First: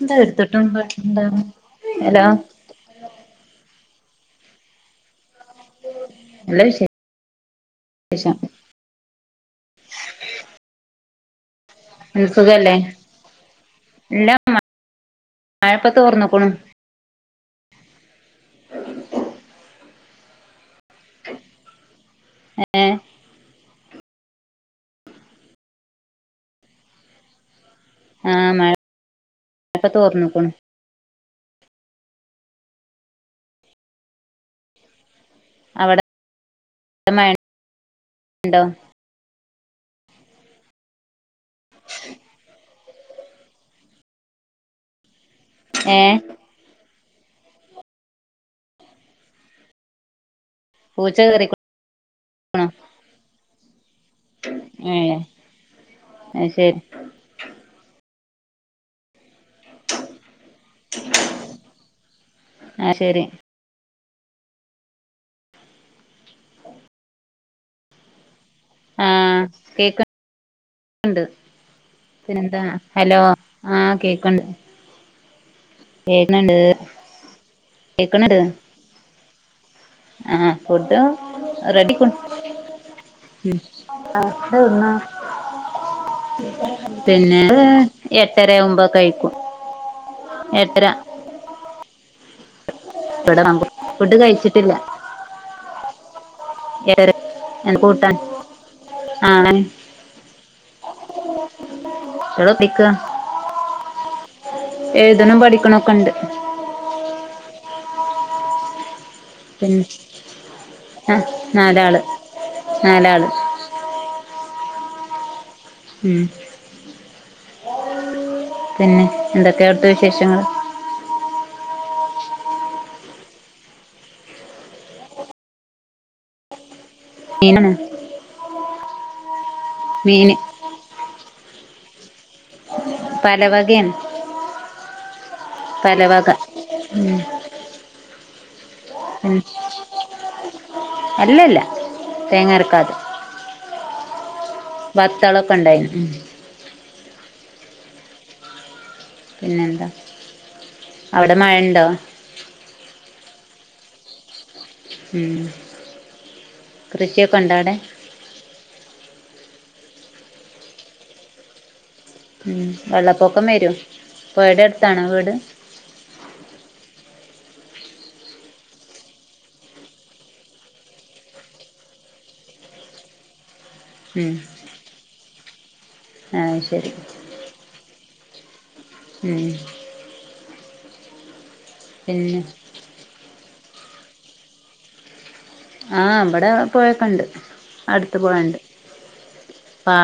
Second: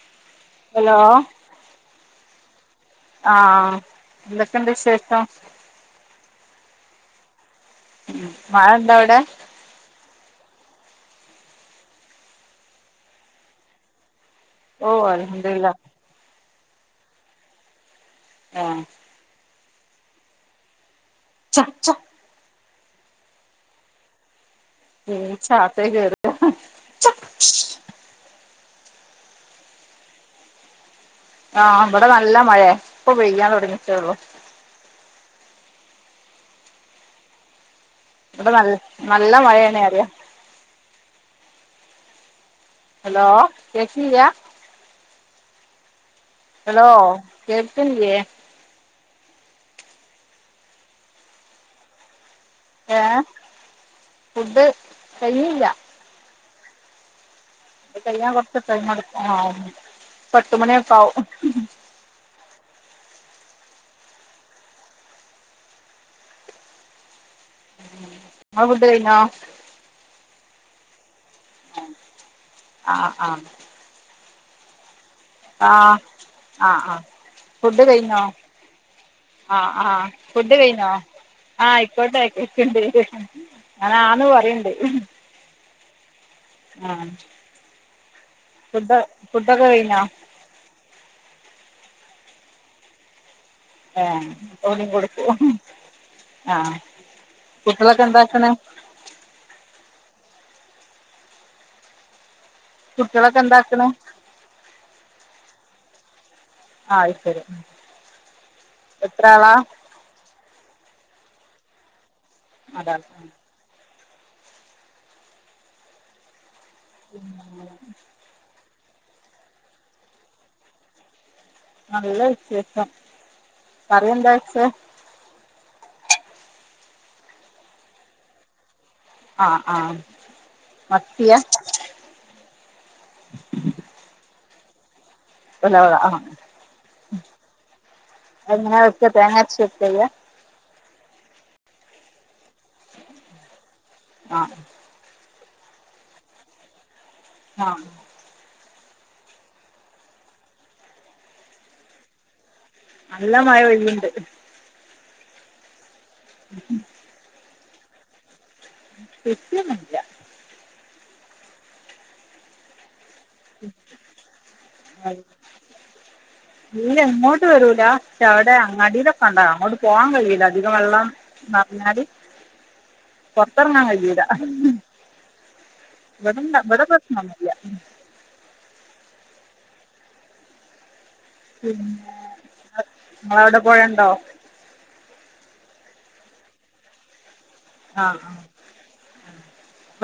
എന്താ എടുത്തിട്ടും hello hello ആഹ് എന്തൊക്കെണ്ട് വിശേഷം? നല്ലെ വിശേഷ ഉം മഴണ്ടോ അവിടെ? മ് സുഖല്ലേ ഇല്ല ഓ അൽഹംദുലില്ലാ മഴപ്പം തോർന്ന്ക്ക്ണ്. ആഹ് ച്ചാ ച്ചാ എ ഏ പൂച്ച അകത്തേ കേറും. ആ മഴ മഴപ്പ തോർന്നുക്കുണു. ആ വടെ നല്ല മഴെ ഇപ്പൊ പെയ്യാൻ തൊടങ്ങീട്ടൊള്ളൂ. അവടെ. ബെടെ ഉണ്ടോ നൽ നല്ല മഴയാണെറിയാ. [unintelligible] ഹലോ കേക്കില്ല്യ ഏ. ഹലോ കേൾക്കണ്ല്ല്യ? പുച്ചകേറിക്കു ണോ? ഏ ഫുഡ് കഴിഞ്ഞില്ല. അയ് ശെരി. ത് കെയ്യാൻ കൊറച്ച് ടൈമട് ആവും പത്തുമണിഒക്കാവും. ആ ശരി. ങ്ങളെ ഫുഡ്‌ ആ കയ്ഞ്ഞോ? കേക്ക്ണ്ട് പിന്നെന്താ ആഹ് ഹലോ ആഹ് ആ കേക്ക്ണ്ട്. ആ കേക്ക്ണ്ട് ആആ ഫുഡ് കയ്ഞ്ഞോ കേക്ക്ണ്ട് ആ ആ. ആ ഫുഡും [unintelligible] അത് റെഡി അയിക്കുൺ കേക്ക്ണ്ട് ഉം ഞാൻ ആ ആന്ന് പറയ്ണ്ട് എവിടുന്നാ? ആഹ് പിന്നെ എട്ടരവുമ്പോ ഫുഡ് കഴിക്കും ഫുഡൊക്കെ കഴിഞ്ഞോ എട്ടര. ഇവടെ നമ്പു ഏ ഇപ്പൊവടേം കൊടുക്കോ ആ കുട്ടികളൊക്കെ എന്താക്കണെ? ആണെൻ. കുട്ടെല് എത്തിക്ക കുട്ടികളൊക്കെ എന്താക്ക്ണ് എഴുതുണൂ പഠിക്കുണോക്കൊണ്ട് ആ അയ് ശെരി എത്രാളാ? അ ആ നാലാള്. അതാണ് നാലാള് ഉം [unintelligible] തന്നെ എന്തൊക്കെ അവ്ടത്തെ വിശേഷങ്ങള് നല്ല വിശേഷം കറി എന്താ വെച്ചേ? മീനെന്നെ ആ ആ മീന് മത്തിയാ പലവകേണ് ഉലവ ആഹ് പലവക ഉം അത്ങ്ങനേ ഉം അല്ലല്ല തേങ്ങ അരക്കാതെ ആ വത്തളൊക്കെണ്ടായിന് ഉം ആ പിന്നെന്താ അവ്ടെ മഴണ്ടോ? നല്ല മഴ പെയ്യ്ണ്ട് ഉം മ് കൃഷിയൊക്കൊണ്ടോ അവടെ? കൃഷിയൊന്നൂല്ല ഉം വെള്ളപ്പൊക്കം വരും പൊഴടട്ത്താണോ വീട്? [inaudible] തീലെ ഇങ്ങോട്ട് വരൂല ക്ഷെ അവടെ അങ്ങാടീലൊക്കെണ്ടാവു അങ്ങോട്ട് പോവാൻ കയ്യൂല അധിക വെള്ളം പർഞ്ഞാൽ പൊറത്തെർങ്ങാൻ കയ്യൂല ഉം ആഹ് ഇവ്ട്ണ്ടാ ഇവിട ശരി പ്രശ്നൊന്നുല ഉം ഉം പിന്നെ അവിടെ പൊഴണ്ടോ? ആഹ് ഇബ്ടെ പൊയക്ക്ണ്ട് ആ ആ അടുത്ത് പൊയണ്ട്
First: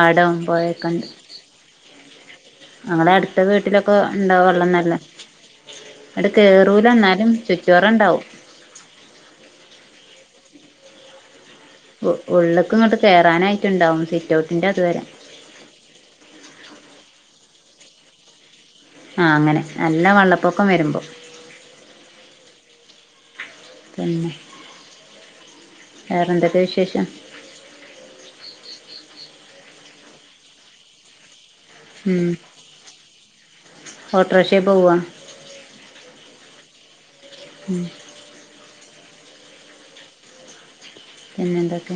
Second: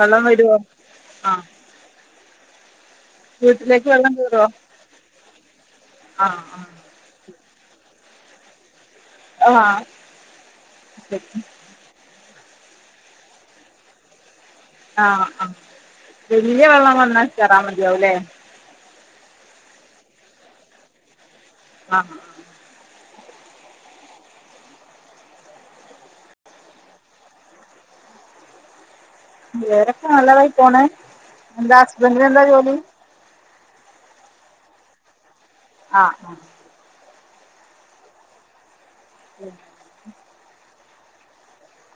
വെള്ളം വരുമോ പൊയൊക്ക്ണ്ട് ആ ഞങ്ങളെ അട്ത്ത വീട്ടിലേക്ക് വീട്ടിലൊക്കെ വെള്ളം കയറുമോ ഉണ്ടാവെള്ളം നല്ലെ ആ ഇടെ കേറൂല എന്നാലും ചുറ്റോറ ഇണ്ടാവും ആഹ് ഉ ഉള്ള്ക്ക്ങ്ട്ട് കേറാനായിട്ട് ഇണ്ടാവും സിറ്റ്ഔട്ട് ആഹ് ആഹ് വലിയ വെള്ളം വന്നാൽ കേറ മതിയാവുംല്ലേ ആഹ് അങ്ങനെ നല്ല വെള്ളപ്പൊക്കം വരുമ്പോ ആഹ് പിന്നെ വേറെന്തൊക്കെ വിശേഷം വേറൊക്കെ നല്ലതായി പോണെ എന്താ ഹസ്ബന്റിന് എന്താ ജോലി? ഓട്ടോറിക്ഷെ പോവാ ആഹ് ഉം ശരി പിന്നെന്തൊക്കെ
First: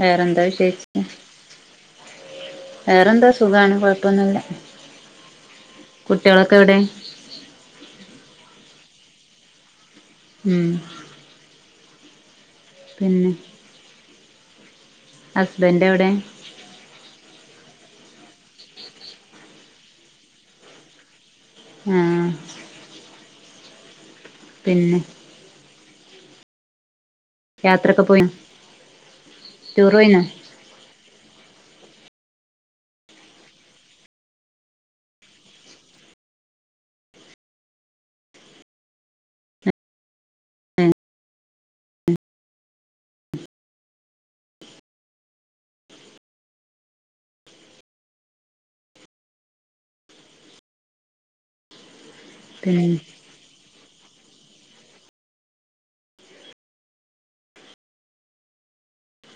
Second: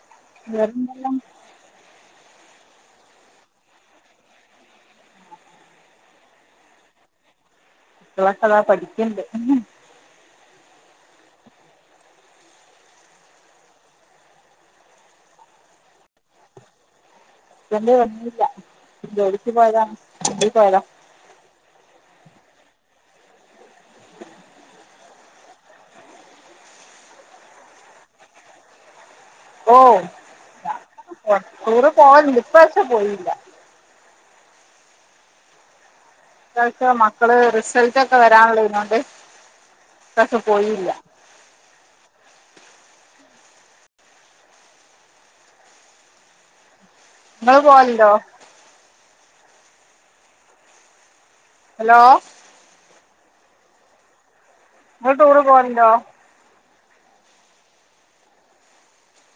വേറെന്താ വിശേഷിച്ച് വേറെന്തെല്ലാം വേറെന്താ സുഖാണ് കൊഴ്പ്പൊന്നുല്ല കുട്ടികളൊക്കെ എവിടെ? കുട്ട്യേളൊക്കെ അതാ പഠിക്ക്ണ്ട് ഉം പിന്നെ ഹസ്ബൻഡ് എവിടെ ഹുസ്ബൻഡ് വന്നില്ല ജോലിക്ക് പോയതാണ് വണ്ടി പോയതാ ആഹ് പിന്നെ യാത്രൊക്കെ പോയാ ഓ യാത്രയോക്കെ ടൂറ് പോവാൻ ഇപ്പ വർഷം പോയില്ല അക്ക മക്കള് റിസൾട്ട ഒക്കെ വരാനുള്ള ഇതൊണ്ട് ഈ പ്രാവശ്യം പോയില്ല ഏഹ് നിങ്ങള് പോവലുണ്ടോ ഹലോ പിന്നെ നിങ്ങ ടൂറ് പോവലുണ്ടോ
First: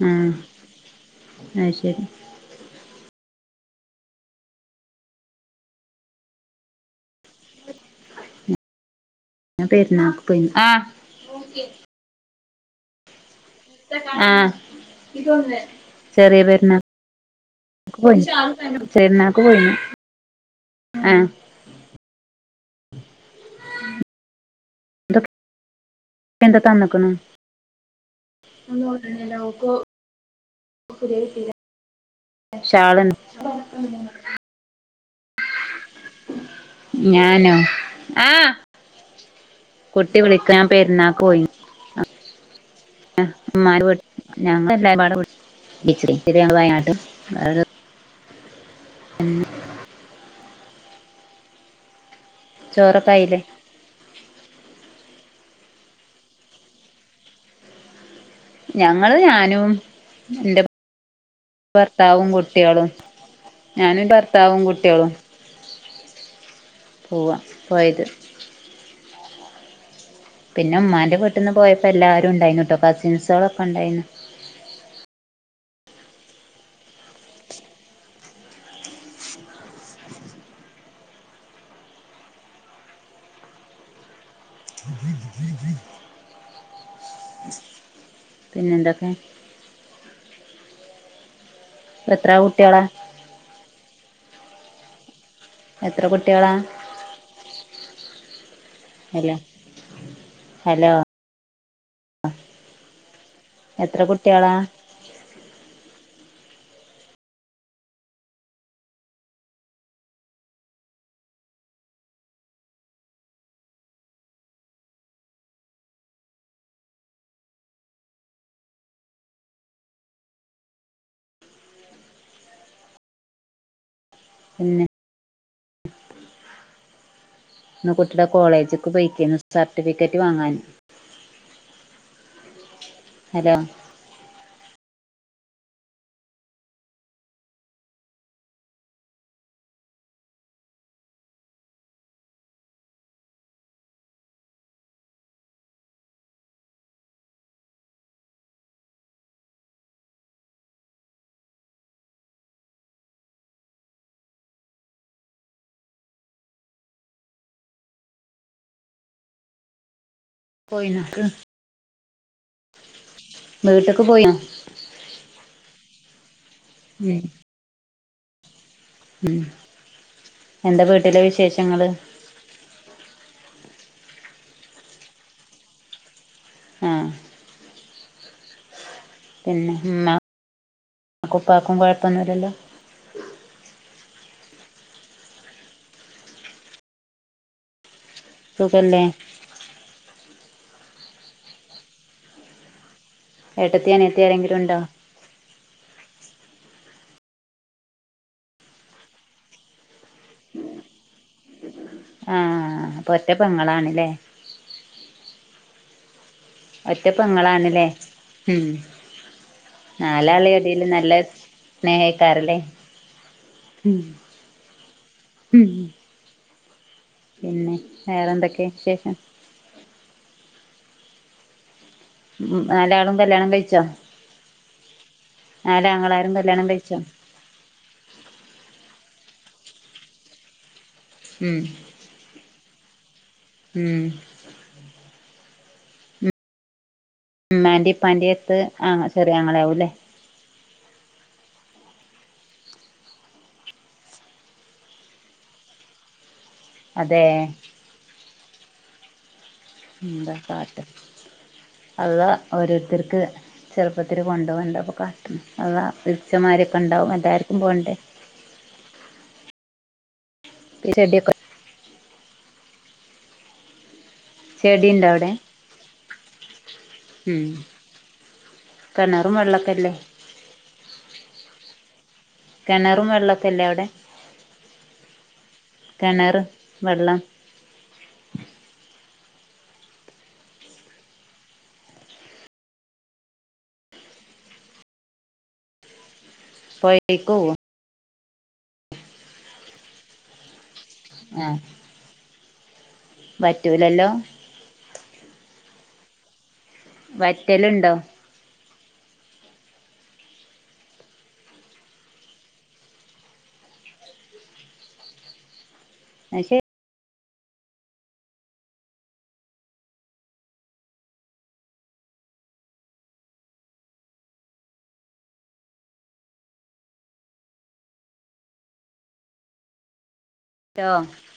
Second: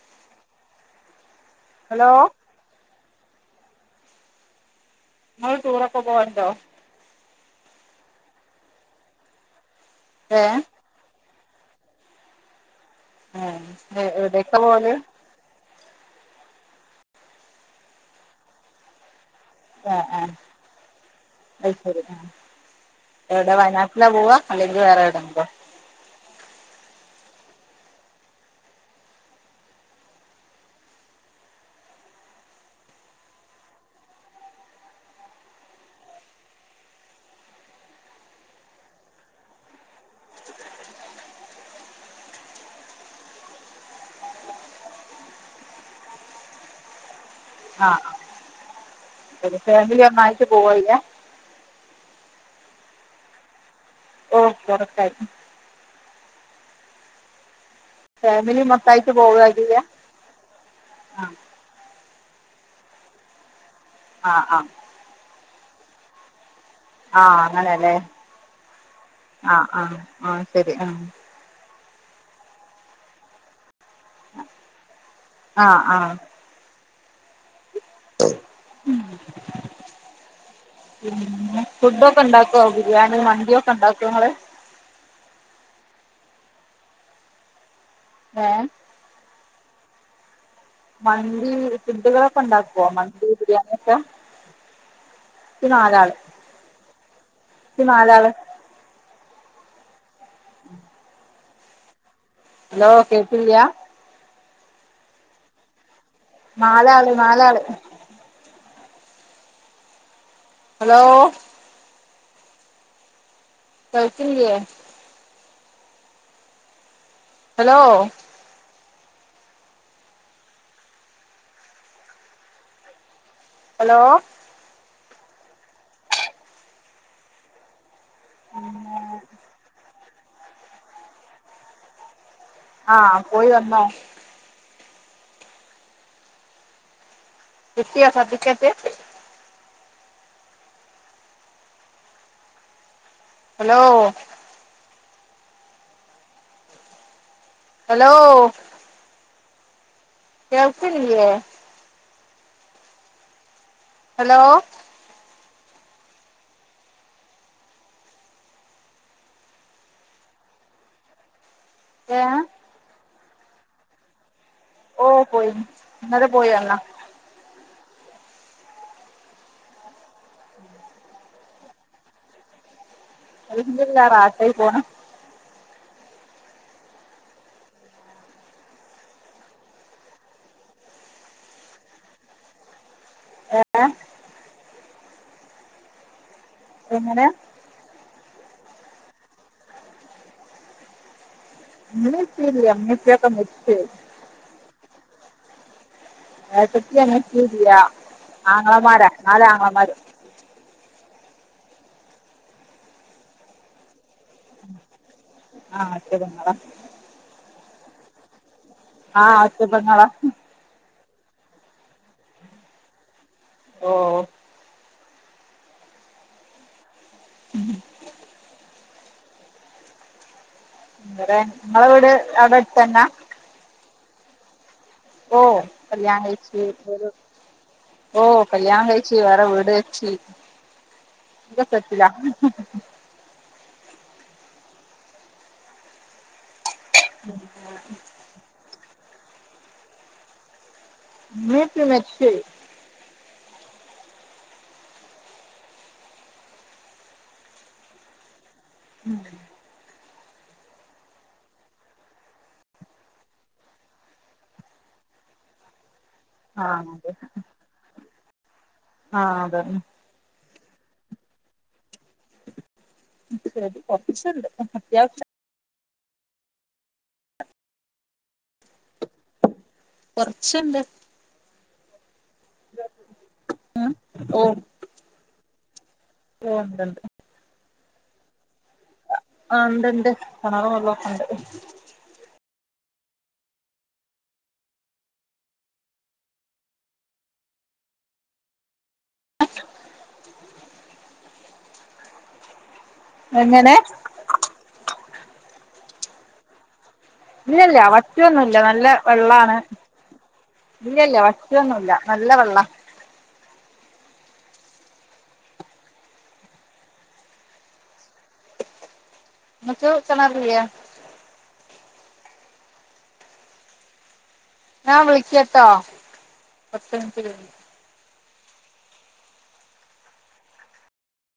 ഉം ആഹ് ശരി ഹലോ നമ്മൾ ടൂറൊക്കെ പോവണ്ടോ പെരുന്നാക്ക് ഏ പോയിരുന്നു ആഹ് ആഹ് എവിടേക്കാ പോവല് ചെറിയ പെരുന്നാൾക്ക് പോയിനി ശേ എന്നക്ക് പോയിരുന്നു ആ ആ ആഹ് അത് ശരി ആഹ് എവിടെ വയനാട്ടിലാ പോവാ അല്ലെങ്കിൽ വേറെ എവിടെ ഇതൊക്കെ ഉണ്ടോ എന്താ തന്നക്കണ ഒന്ന് ഒടനെല്ലാവക്കോ ശാളൻ ഞാനോ ആഹ് കുട്ടി വിളിക്കാൻ പെരുന്നാക്ക് പോയി ആ്് ഞും ഇിച്ചി ഇിരിയാ വയനാട്ടും ആ ഒരു ഫാമിലി ഒന്നായിട്ട് പോവല്ല ചോറക്കായില്ല ഓ ബറത്ത ആായിട്ട ഫാമിലി ഞങ്ങള് മൊത്തായിട്ട് പോവുക ഞാനും ചെയ്യാ എന്റെ ആ ഭർത്താവും കുട്ടികളും ഞാന് ആ ആ ഭർത്താവും കുട്ടികളും ആഹ പോവാ അങ്ങനല്ലേ പോയത് ആഹ ആഹ പിന്നെ ഉ്മാൻന്റെറെീട്ട നിന്ന് പോയപ്പോ എല്ലാവുംണ്ടായിന്ന് കേട്ടോ കസിൻസുകളളൊക്കെ ഉണ്ടായിരുന്നു ആ ആ [inaudible] ഉ ഫുഡ ഒക്കെ ഇണ്ടാക്കുവോ ബിരിയാണി വണ്ടിയ ഒക്കെ ഉണ്ടാക്കോ നിങ്ങള് ബ ഇ ഏ പിന്നെ എന്തൊക്കെ മണ്ടി എത്ര ഫുഡുകളൊക്കെ കുട്ടികളാ ഉണ്ടാക്കുവ മണ്ടി ബിരിയാണിൊക്കെ ഈ എത്ര നാലാള് കുട്ടികളാ ഈ നാലാള് ഹലോ ഹലോ ഹലോ കേൾക്കുന്നില്യാ എത്ര കുട്ടികളാ മാല ആള് മാലാള് ഹലോ കഴത്തിേ ഹലോ ഹലോ പിന്നെ ഇ കുട്ടിയുടെ കോളേജക്ക് പിന്നെ പോയിക്ക സർട്ടിഫിക്കറ്റ് വാങ്ങാൻ ആഹ് പോയി ഹലോ തന്നോ എത്തിയോ സർട്ടിക്കറ്റ് ഹലോ ഹലോ കേൾക്ക്ന്നില്ലേ ഹലോ പോയി നോക്ക് ഏഹ് വീട്ട്ക്ക് പോയോ ഓ പോയിന്ന് ഇന്നലെ പോയല്ലോ [unintelligible] ഉം എന്താ വീട്ടില് വിശേഷങ്ങള് എന്തുല്ല റാഹത്തായി പോന്ന് ആഹ് പിന്നെ ഇമ്മ ഉപ്പക്കും കുഴപ്പൊന്നുല്ലല്ലോ ഏഹ് എങ്ങനെ സുഖല്ലേ ഇന്നലെ എത്തിയില്ല [unintelligible] ഏട്ടത്തി അനിയത്തി ആരെങ്കിലും ഉണ്ടോ എട്ടത്തി അനിയത്തി ഇല്ല ആങ്ങളമാര നാല് ആങ്ങളമാരും ആഹ് അപ്പൊ ഒറ്റ പെങ്ങളാണല്ലേ ആഹ് ഒറ്റ പെങ്ങള ഒറ്റ പൊങ്ങളാണ് ല്ലേ ഉം ആ ഒറ്റ പെങ്ങളാ നാലാളി എടേല് നല്ല സ്നേഹെയ്ക്കാരല്ലേ ഓ ഉം ഉം പിന്നെ വേറെ എന്തൊക്കെ വിശേഷം വേറെ ഇങ്ങളെ വീട് അവിടെ ഉം അടുത്തന്നാ നാലാളും കല്യാണം കഴിച്ചോ ഓഹ് കല്യാണം നാലാങ്ങളാരും കഴിച്ച് കഴിച്ചോ ഒരു ഓഹ് കല്യാണം കഴിച്ച് വേറെ വീട് വെച്ച് ഉം ഇതൊക്കെ ല്ല ഉം ഇമ്മാന്റിം ഇപ്പാന്റി എട്ത്ത് ആ ചെറിയ ആങ്ങള ആവൂല്ലേ ഇമ്മിം ഇപ്പിം മരിച്ചോയി അതേ ഉം എന്താ കാട്ടാ അളളാ ഓരോരുത്തർക്ക് ചെറുപ്പത്തിൽ കൊണ്ടോവ എന്താപ്പോ കാട്ട്ന്ന് അള്ളാ വിധിച്ച മാതിരി ആ ഒക്കെ ഇണ്ടാവും അതെ എല്ലാർക്കും പോണ്ടേ ആഹ് അതെന്നെ ഇപ്പൊ ഈ ചെടിയൊക്കെ ഇൻക്ക് പേടി ചെടിണ്ടോ അവിടെ ഉം കെണറും വള്ളൊക്കെല്ലേ കൊർച്ച്ണ്ട് കെണറും വെള്ളൊക്കല്ലേ അവിടെ ഓ കെണറ് ഉണ്ട്ണ്ട് വെള്ളം ആഹ് ഇണ്ട് ഇണ്ട് കെണറും വെള്ളൊക്കെണ്ട് പൊഴേക്ക് പോവോ ആഹ് എങ്ങനെ വറ്റൂലല്ലോ ഇല്ലല്ല വറ്റലുണ്ടോ വ റ്റൊന്നുല്ല നല്ല വെള്ളാണ് ഇല്ലല്ല വറ്റൊന്നുല്ല നല്ല വെള്ളാ അയ്ശെ ഇങ്ങക്ക് കെണറില്ലേ ഞാൻ വിളിക്കട്ടോ പത്ത് മിൻറ്റ് കഴിഞ്ഞ് ലോ